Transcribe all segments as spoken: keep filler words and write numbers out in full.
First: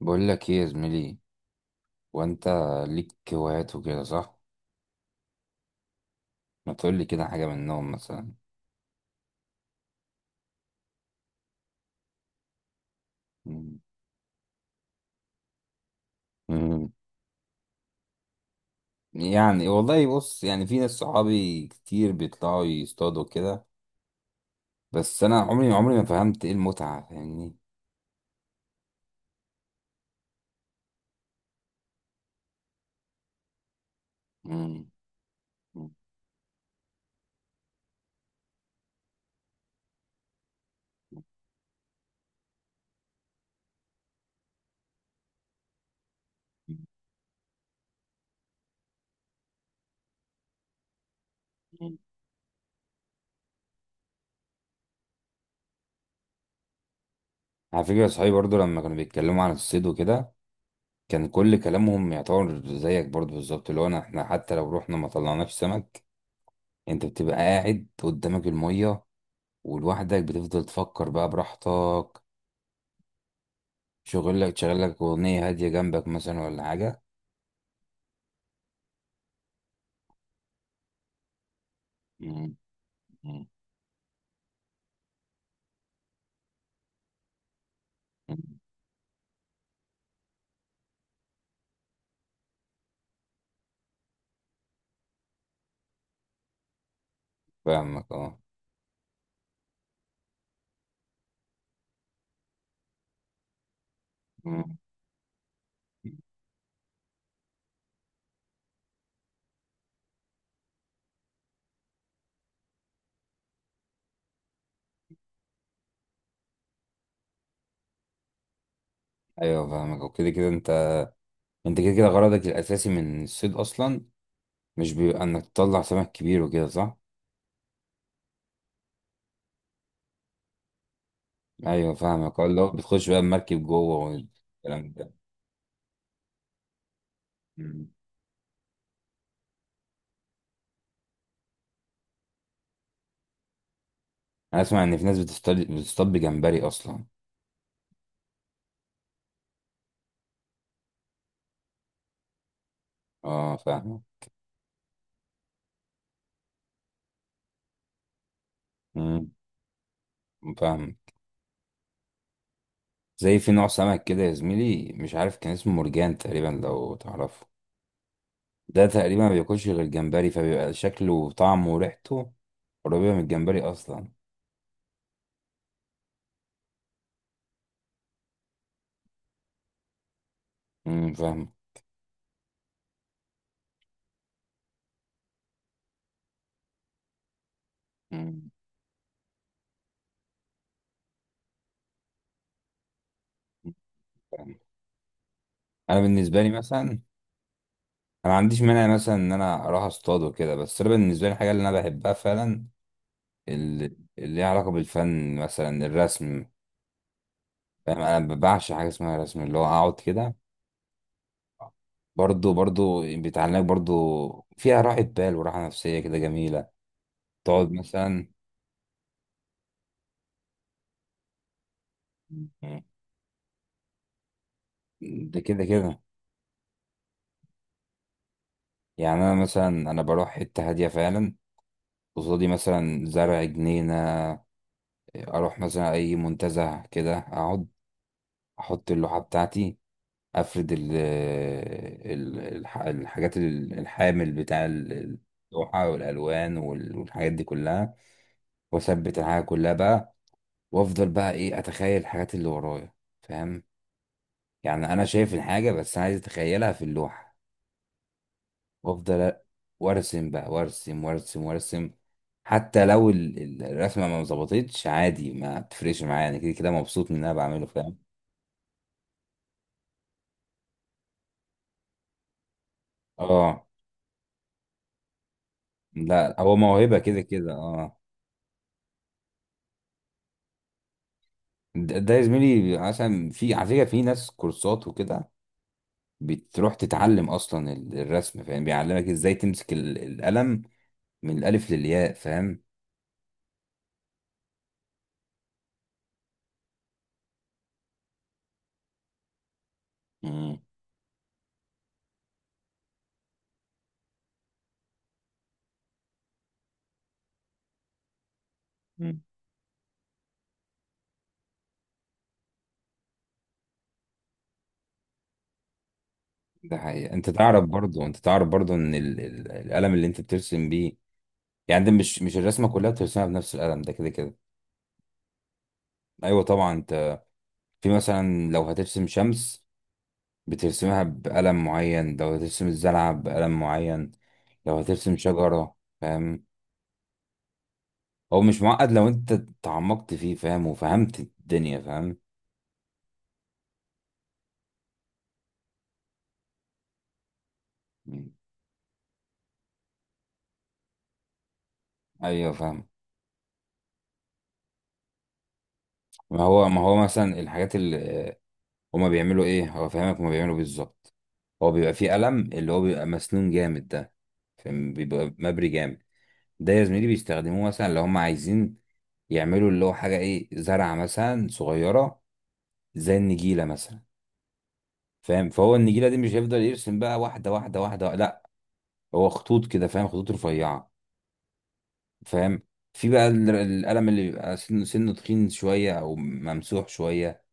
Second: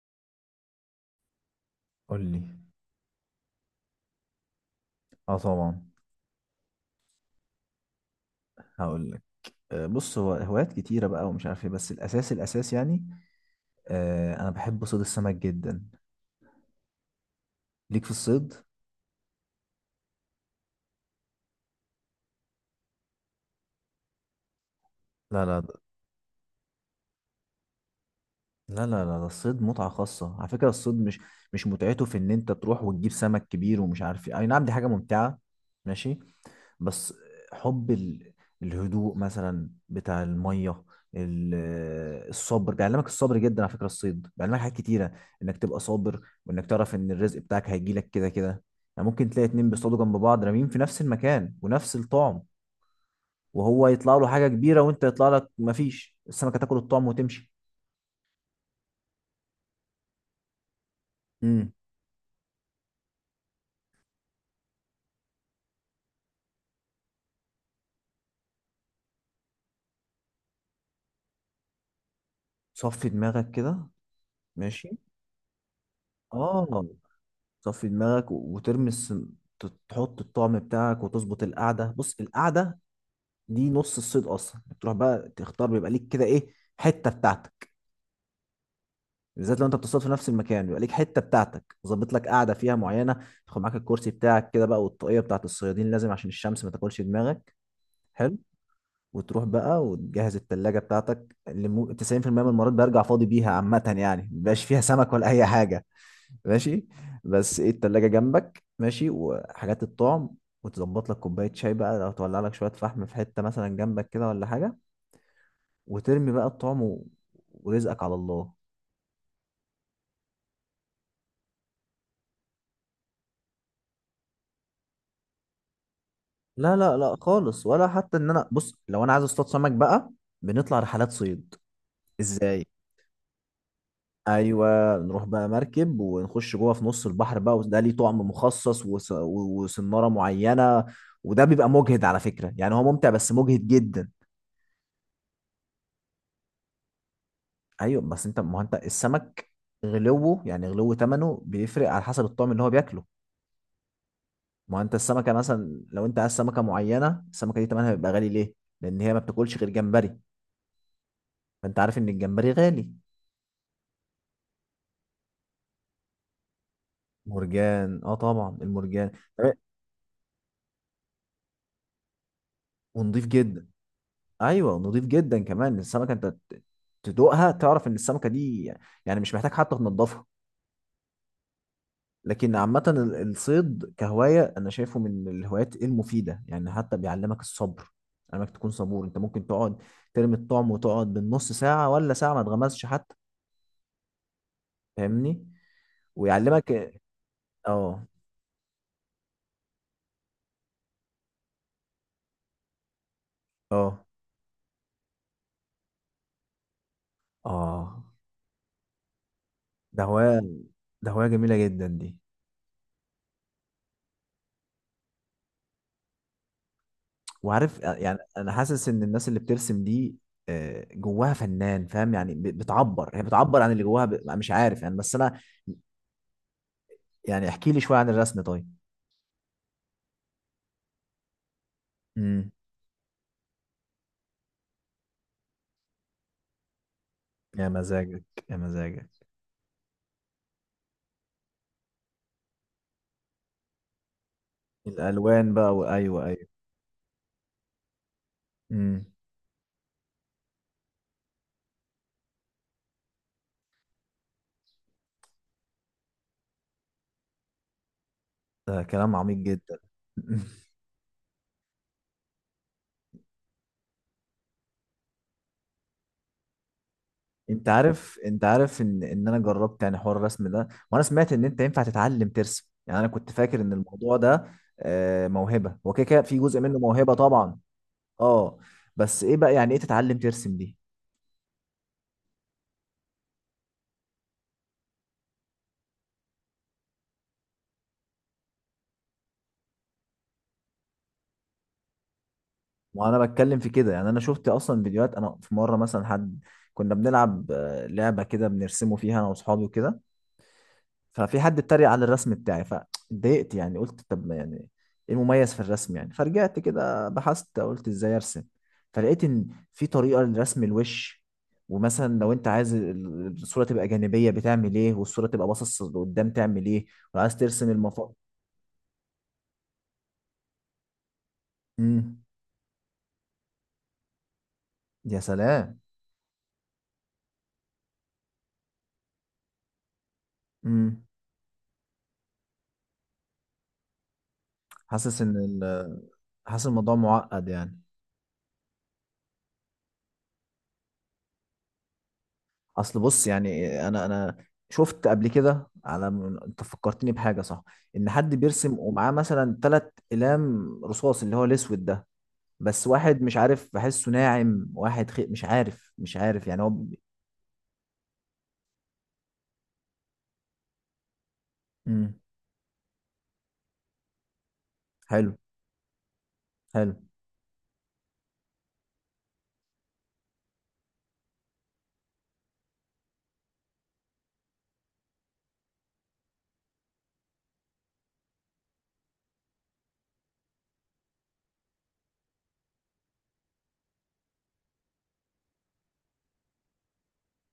بقول لك ايه يا زميلي؟ قول وانت لي. ليك هوايات وكده صح؟ اه طبعا ما تقول لي كده حاجه منهم مثلا. هقول لك. آه، بص، هو هوايات كتيرة بقى ومش عارف ايه، بس الأساس الأساس يعني. مم. آه، أنا بحب صيد السمك جدا. مم. ليك في الصيد؟ يعني والله بص، يعني في ناس صحابي كتير بيطلعوا يصطادوا كده. بس انا لا لا. عمري ده- عمري ما فهمت ايه المتعه، فاهمني؟ لا لا لا، ده الصيد متعة خاصة على فكرة. الصيد مش مش متعته في إن أنت تروح وتجيب سمك كبير ومش عارف ايه، أي نعم دي حاجة مم. ممتعة. مم. ماشي. بس حب ال... الهدوء مثلا بتاع الميه. ال- الصبر، بيعلمك الصبر جدا على فكره، الصيد بيعلمك حاجات كتيره، انك تبقى صابر، وانك تعرف ان الرزق بتاعك هيجيلك كده كده. يعني ممكن تلاقي اتنين بيصطادوا جنب بعض راميين في نفس المكان ونفس مم. الطعم، وهو يطلع له حاجه كبيره، وانت يطلع لك مفيش، السمكه تاكل الطعم وتمشي. على فكره صحابي برضو لما كانوا بيتكلموا عن الصيد وكده، كان كل امم. كلامهم يعتبر زيك برضو بالظبط، اللي هو أنا- احنا حتى لو رحنا ما طلعناش سمك. انت بتبقى قاعد قدامك الميه ولوحدك بتفضل تفكر بقى براحتك. صفي دماغك كده. شغل لك شغل ماشي. لك أغنية هادية جنبك مثلا ولا اه، حاجة. صفي دماغك و- وترمي السن... تحط الطعم بتاعك وتظبط القعده، بص مم. القعده مم. دي نص الصيد اصلا. بتروح بقى تختار، بيبقى ليك كده ايه، حته بتاعتك. بالذات لو انت بتصطاد في نفس المكان بيبقى ليك حته بتاعتك، ظابط لك قاعده فيها معينه، تاخد معاك الكرسي بتاعك كده بقى، والطاقيه بتاعت الصيادين لازم عشان الشمس ما تاكلش دماغك. فاهمك حلو. اه. وتروح بقى وتجهز التلاجة بتاعتك، اللي مو... تسعين في المية من المرات برجع فاضي بيها عامة، يعني مبقاش مم. فيها سمك ولا أي حاجة. ماشي. بس ايه، التلاجة جنبك ماشي وحاجات الطعم، وتظبط لك كوباية شاي بقى، لو تولع لك شوية فحم في حتة مثلا جنبك كده ولا حاجة، وترمي بقى الطعم و- ورزقك على الله. أيوه فاهمك وكده كده أنت أنت كده كده غرضك الأساسي من الصيد أصلا مش بيبقى إنك تطلع سمك كبير وكده لا لا صح؟ لا خالص، ولا حتى ان انا، بص لو انا عايز اصطاد سمك بقى، بنطلع رحلات صيد. أيوه فاهمك اه، اللي ازاي؟ هو بتخش بقى المركب جوه والكلام ايوه، ده. نروح بقى مركب ونخش جوه في نص البحر بقى، وده مم. ليه طعم مخصص وس- و- وسناره معينه. وده بيبقى مجهد على فكره، يعني هو ممتع بس مجهد جدا. أنا أسمع إن في ناس بتصطاد بتصطاد بجمبري أصلا. ايوه بس انت، ما هو انت السمك غلوه يعني، غلو ثمنه بيفرق على حسب الطعم اللي هو بياكله. اه فاهمك. ما هو انت السمكه مثلا، لو انت عايز سمكه معينه، السمكه دي تمنها بيبقى غالي ليه؟ لان هي ما مم، بتاكلش غير جمبري. فاهمك. فانت عارف ان الجمبري غالي. زي في نوع سمك كده يا زميلي، مش عارف كان اسمه مرجان تقريبا، لو تعرفه. مرجان، اه طبعا ده المرجان. تقريبا ما طب- إيه؟ بياكلش غير الجمبري، فبيبقى شكله وطعمه وريحته قريبة من ونضيف الجمبري جدا. أصلا. ايوه نضيف جدا، كمان السمكه انت ت- تدوقها تعرف ان السمكه دي، يعني مش محتاج حتى تنضفها. امم، فاهم. لكن عامه، ال- الصيد كهوايه انا شايفه من الهوايات المفيده، يعني حتى بيعلمك الصبر، أمم، انك تكون صبور. انت ممكن تقعد ترمي الطعم وتقعد بالنص ساعه ولا ساعه ما تغمزش حتى، فاهم. فاهمني؟ أنا بالنسبة لي مثلا، ويعلمك. أنا اه ما عنديش مانع مثلا إن أنا أروح أصطاد وكده، بس أنا بالنسبة لي الحاجة اللي أنا بحبها فعلا ال- اه اللي ليها علاقة بالفن، مثلا الرسم، فاهم؟ اه، أنا بعشق حاجة اسمها رسم، اللي هو أقعد ده كده. هواية، ده هواية جميلة جدا دي. برضو برضو بيتعلمك برضو. فيها راحة بال وراحة نفسية كده جميلة. تقعد وعارف، آه، يعني مثلا. انا حاسس ان الناس اللي بترسم دي، آه، جواها فنان، فاهم يعني؟ ب- بتعبر هي بتعبر عن اللي جواها ب... مش عارف يعني، بس ده انا كده كده. يعني، احكي لي شوية عن الرسم طيب. يعني انا مثلا، انا بروح حته هاديه فعلا، قصادي امم. مثلا زرع جنينه، اروح مثلا اي منتزه كده، اقعد، يا مزاجك، يا احط مزاجك. اللوحه بتاعتي، افرد ال ال- الح- الحاجات، ال- الحامل بتاع ال- الالوان بقى، اللوحه وايوه ايوه. والالوان وال- والحاجات دي كلها، امم. واثبت الحاجه كلها بقى. وافضل بقى ايه، اتخيل الحاجات اللي ورايا، فاهم؟ يعني انا شايف الحاجه، بس انا عايز اتخيلها في اللوحه. ده كلام وافضل عميق جدا. وارسم بقى، وارسم وارسم وارسم. حتى لو ال- ال- الرسمه ما ظبطتش عادي، ما بتفرقش معايا، انا كده كده مبسوط من اللي انا بعمله، انت فاهم؟ عارف انت عارف ان ان انا جربت، يعني حوار الرسم ده، وانا سمعت ان انت ينفع تتعلم ترسم، يعني انا كنت فاكر اه. ان الموضوع ده، آه، موهبه. هو كده كده في لا، هو جزء منه موهبه موهبه كده كده، طبعا. اه. اه. بس ايه بقى، يعني ايه تتعلم ترسم دي؟ ده ده يا زميلي عشان في على فكره في ناس كورسات وكده، بتروح تتعلم اصلا ال- الرسم، فاهم؟ بيعلمك ازاي تمسك ال- القلم من الالف للياء، فاهم؟ وانا بتكلم في كده، يعني انا شفت اصلا فيديوهات. انا في مره مثلا حد، كنا بنلعب آه، لعبه كده بنرسمه فيها انا واصحابي وكده، مم. ففي حد اتريق على الرسم بتاعي، فاتضايقت، يعني قلت طب ما يعني ايه المميز في الرسم يعني، فرجعت كده بحثت قلت ازاي ارسم. مم. فلقيت ان في طريقة لرسم الوش، ومثلا لو انت عايز ال- الصورة تبقى جانبية بتعمل ايه، والصورة تبقى باصص لقدام تعمل ده ايه، حقيقة. انت وعايز تعرف ترسم برضو المفاصل. انت تعرف برضو ان ال- ال- القلم اللي انت بترسم بيه، يعني ده مش امم. مش الرسمه كلها بترسمها بنفس القلم ده كده كده. يا سلام. ايوه طبعا. انت في مثلا لو هترسم شمس امم. بترسمها بقلم معين، لو هترسم الزلعه بقلم معين، لو هترسم حاسس ان شجره، ال... فاهم؟ حاسس الموضوع معقد يعني. هو مش معقد لو انت تعمقت فيه، فاهم؟ وفهمت الدنيا، فاهم؟ اصل بص يعني، انا انا شفت قبل كده على من- انت فكرتني بحاجه صح، ان حد بيرسم ومعاه مثلا ثلاث اقلام رصاص، اللي هو الاسود ده، ايوه بس فاهم. واحد مش عارف بحسه ناعم، واحد خي... مش عارف مش ما عارف يعني، هو هو ما ب- هو مثلا الحاجات اللي هما بيعملوا ايه، هو فاهمك، هما بيعملوا بالظبط. هو بيبقى فيه امم. قلم اللي هو بيبقى مسنون جامد ده، فاهم؟ حلو. بيبقى مبري جامد. ده يا حلو. زميلي بيستخدموه مثلا لو هم عايزين يعملوا اللي هو حاجة ايه، زرعة مثلا صغيرة زي النجيلة مثلا، فاهم؟ فهو النجيلة دي مش هيفضل يرسم بقى واحدة واحدة واحدة، لا، هو خطوط كده، فاهم؟ خطوط رفيعة، فاهم؟ في بقى ال- القلم اللي بيبقى سنه سنه تخين شوية أو ممسوح شوية،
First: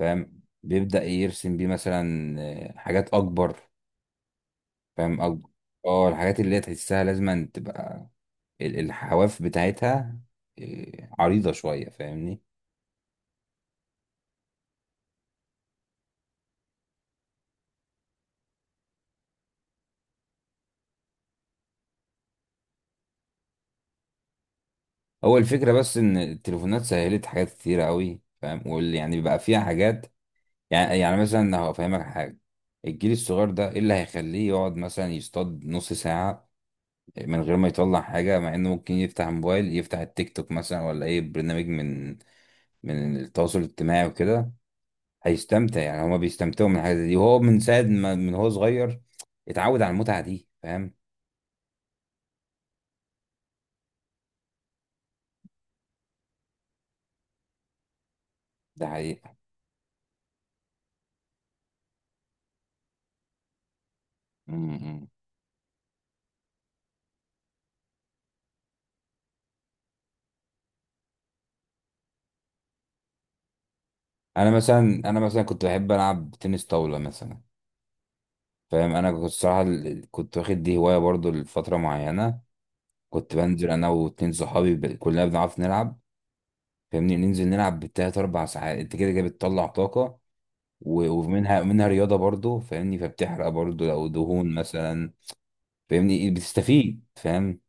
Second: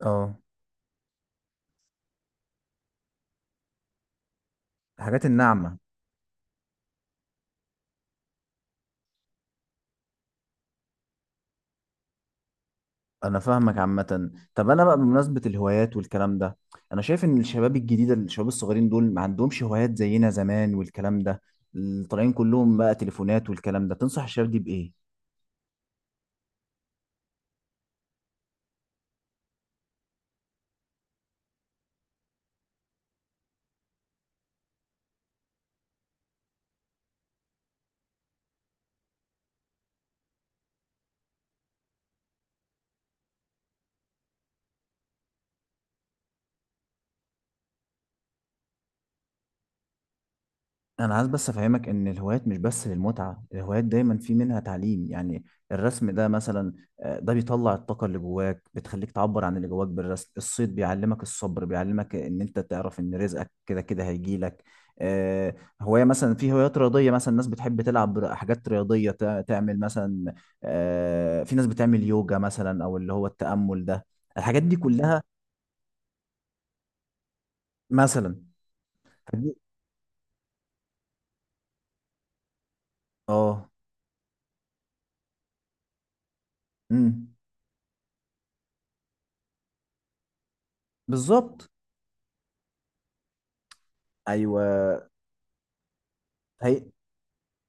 اه، بيبدأ يرسم بيه مثلا آه، حاجات أكبر، فاهم؟ الحاجات أكبر. الناعمه. اه، الحاجات اللي هي تحسها لازم تبقى ال- الحواف بتاعتها آه، عريضة شوية، فاهمني؟ انا فاهمك عامه. طب انا بقى بمناسبه الهوايات والكلام ده، انا شايف ان الشباب الجديده، الشباب الصغيرين دول ما عندهمش هوايات زينا زمان والكلام ده، طالعين كلهم بقى تليفونات والكلام ده، تنصح الشباب دي بايه؟ هو الفكرة بس إن التليفونات سهلت حاجات كتيرة أوي، فاهم؟ واللي يعني بقى فيها حاجات، يعني يعني مثلا هفهمك حاجة. الجيل الصغير ده إيه اللي هيخليه يقعد مثلا يصطاد نص ساعة من غير ما يطلع حاجة، مع إنه ممكن يفتح موبايل، يفتح التيك توك مثلا ولا أي برنامج من من التواصل الاجتماعي وكده، هيستمتع. يعني هما بيستمتعوا من الحاجة دي، وهو من ساعة ما من هو صغير اتعود على المتعة دي، فاهم؟ انا عايز بس افهمك ان الهوايات مش بس للمتعه، الهوايات دايما في منها تعليم يعني. الرسم ده مثلا، آه، ده بيطلع الطاقه اللي جواك، ده بتخليك حقيقة. تعبر عن اللي جواك بالرسم. الصيد بيعلمك الصبر، بيعلمك ان انت تعرف ان رزقك كده كده هيجي م- لك. م. آه، هوايه مثلا، في هوايات رياضيه مثلا، الناس بتحب تلعب ر- حاجات رياضيه، تع- تعمل مثلا، آه، في ناس بتعمل يوجا مثلا، او اللي هو التامل ده، أنا الحاجات دي مثلا، أنا كلها مثلا كنت بحب ألعب تنس طاولة مثلا، مثلا. فاهم؟ انا كنت فدي- الصراحه، ال- كنت واخد دي هوايه برضو لفتره معينه. كنت بنزل اه. انا واتنين صحابي، ب... كلنا بنعرف نلعب، فاهمني؟ امم. ننزل نلعب بالتلات اربع ساعات، انت كده كده بتطلع طاقه، و... ومنها بالظبط. منها رياضه برضو، فاهمني؟ فبتحرق برضو لو دهون ايوه. مثلا، فاهمني؟ إيه، هي، بتستفيد، فاهم؟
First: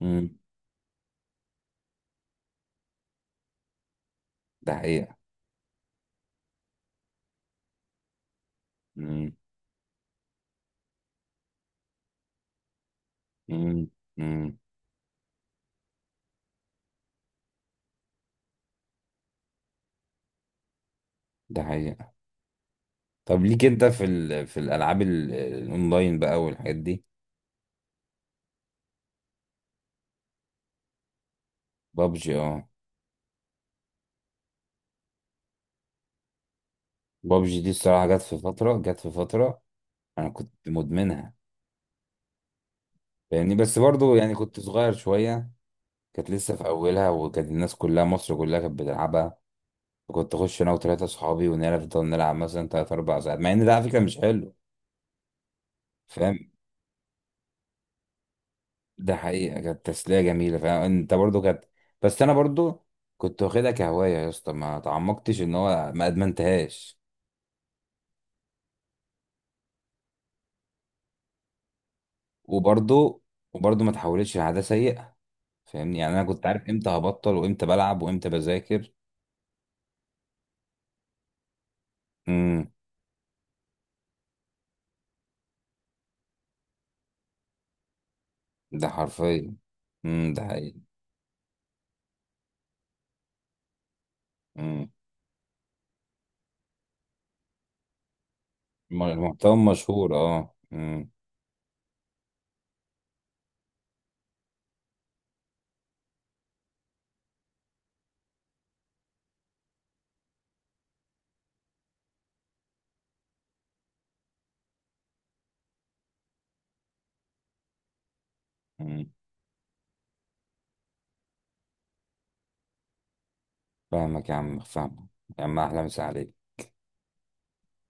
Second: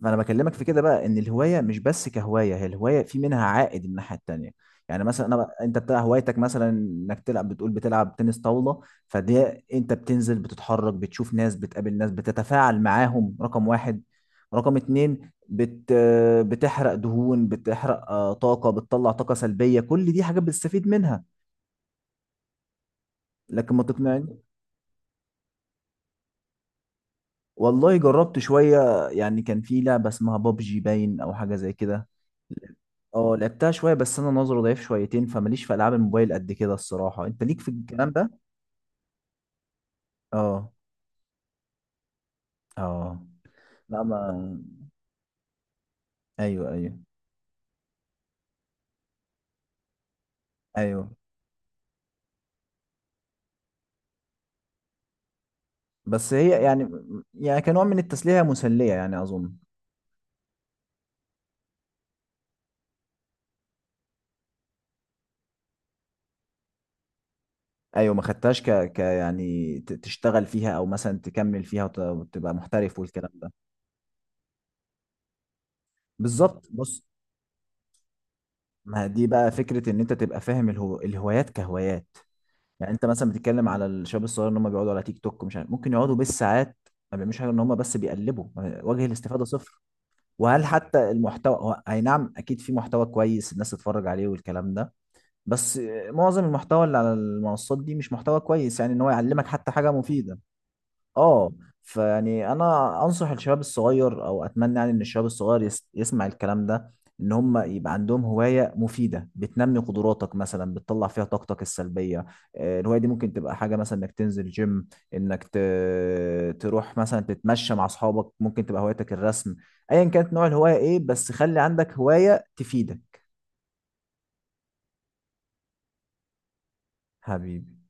ما انا امم. بكلمك في كده بقى، ان الهوايه مش بس كهوايه، هي الهوايه في منها عائد من الناحيه التانيه. ده يعني حقيقه. مثلا، انا بقى- انت بتاع هوايتك مثلا، انك تلعب بتقول بتلعب تنس طاوله، امم. فدي، انت بتنزل، بتتحرك، بتشوف ناس، بتقابل ناس، بتتفاعل معاهم، رقم امم. واحد. امم. رقم اتنين، بت بتحرق دهون، بتحرق آه، طاقه، بتطلع طاقه سلبيه، كل دي حاجات بتستفيد منها. ده حقيقه. طب ليك لكن ما انت في تقنعني، ال... في الالعاب ال... الاونلاين بقى والحاجات دي؟ والله جربت شويه يعني، كان في لعبه اسمها بابجي باين او حاجه زي كده. بابجي، اه. اه لعبتها شويه، بس انا نظري ضعيف شويتين، فماليش في العاب الموبايل قد كده الصراحه. انت بابجي ليك في دي الصراحه الكلام جت ده؟ في فتره جت في فتره انا كنت اه مدمنها. اه. يعني بس لا، برضو، يعني كنت ما صغير شوية. كانت لسه في ايوه ايوه أولها، وكانت الناس كلها، مصر كلها كانت بتلعبها. كنت أخش أنا وتلاتة ايوه. أصحابي ونفضل نلعب مثلا تلات أربع ساعات، مع إن ده على فكرة مش حلو، بس فاهم؟ هي يعني، يعني كنوع من التسليه هي مسليه ده يعني اظن. حقيقة كانت تسلية جميلة، فاهم؟ أنت برضو كانت. بس أنا برضو كنت واخدها كهواية يا اسطى، ما تعمقتش، إن هو ما أدمنتهاش. ايوه، ما خدتهاش ك... ك يعني ت- تشتغل فيها، او مثلا تكمل فيها وت... وتبقى محترف وبرضو والكلام ده. وبرضو ما تحولتش لعادة سيئة، فاهمني؟ يعني أنا كنت بالظبط عارف إمتى بص، هبطل وإمتى بلعب وإمتى بذاكر. ما دي بقى فكره ان انت تبقى فاهم الهو... الهوايات كهوايات. امم. يعني انت مثلا بتتكلم على الشباب الصغير ان هم بيقعدوا على تيك توك، مش عارف ممكن يقعدوا بالساعات ما بيعملوش حاجه، ان هم بس بيقلبوا. ده وجه الاستفاده حرفيا. صفر. امم. ده وهل حتى المحتوى، هو اي نعم اكيد في محتوى كويس الناس تتفرج عليه والكلام حقيقي. ده، بس معظم المحتوى اللي على المنصات دي مش محتوى كويس، يعني ان الم- هو يعلمك المحتوى حتى حاجه مشهور، مفيده. اه. مم. اه. فيعني انا انصح الشباب الصغير، او اتمنى يعني ان الشباب الصغير يس يسمع الكلام ده، ان هم يبقى عندهم هواية مفيدة بتنمي قدراتك، مثلا بتطلع فيها طاقتك السلبية. آه، الهواية دي ممكن تبقى حاجة مثلا انك تنزل جيم، انك ت... تروح مثلا تتمشى مع اصحابك، ممكن تبقى مم. هوايتك الرسم. ايا كانت نوع الهواية ايه، بس خلي عندك هواية تفيدك. فاهمك يا عم، فاهمك يا عم، أحلى مسا عليك. حبيبي.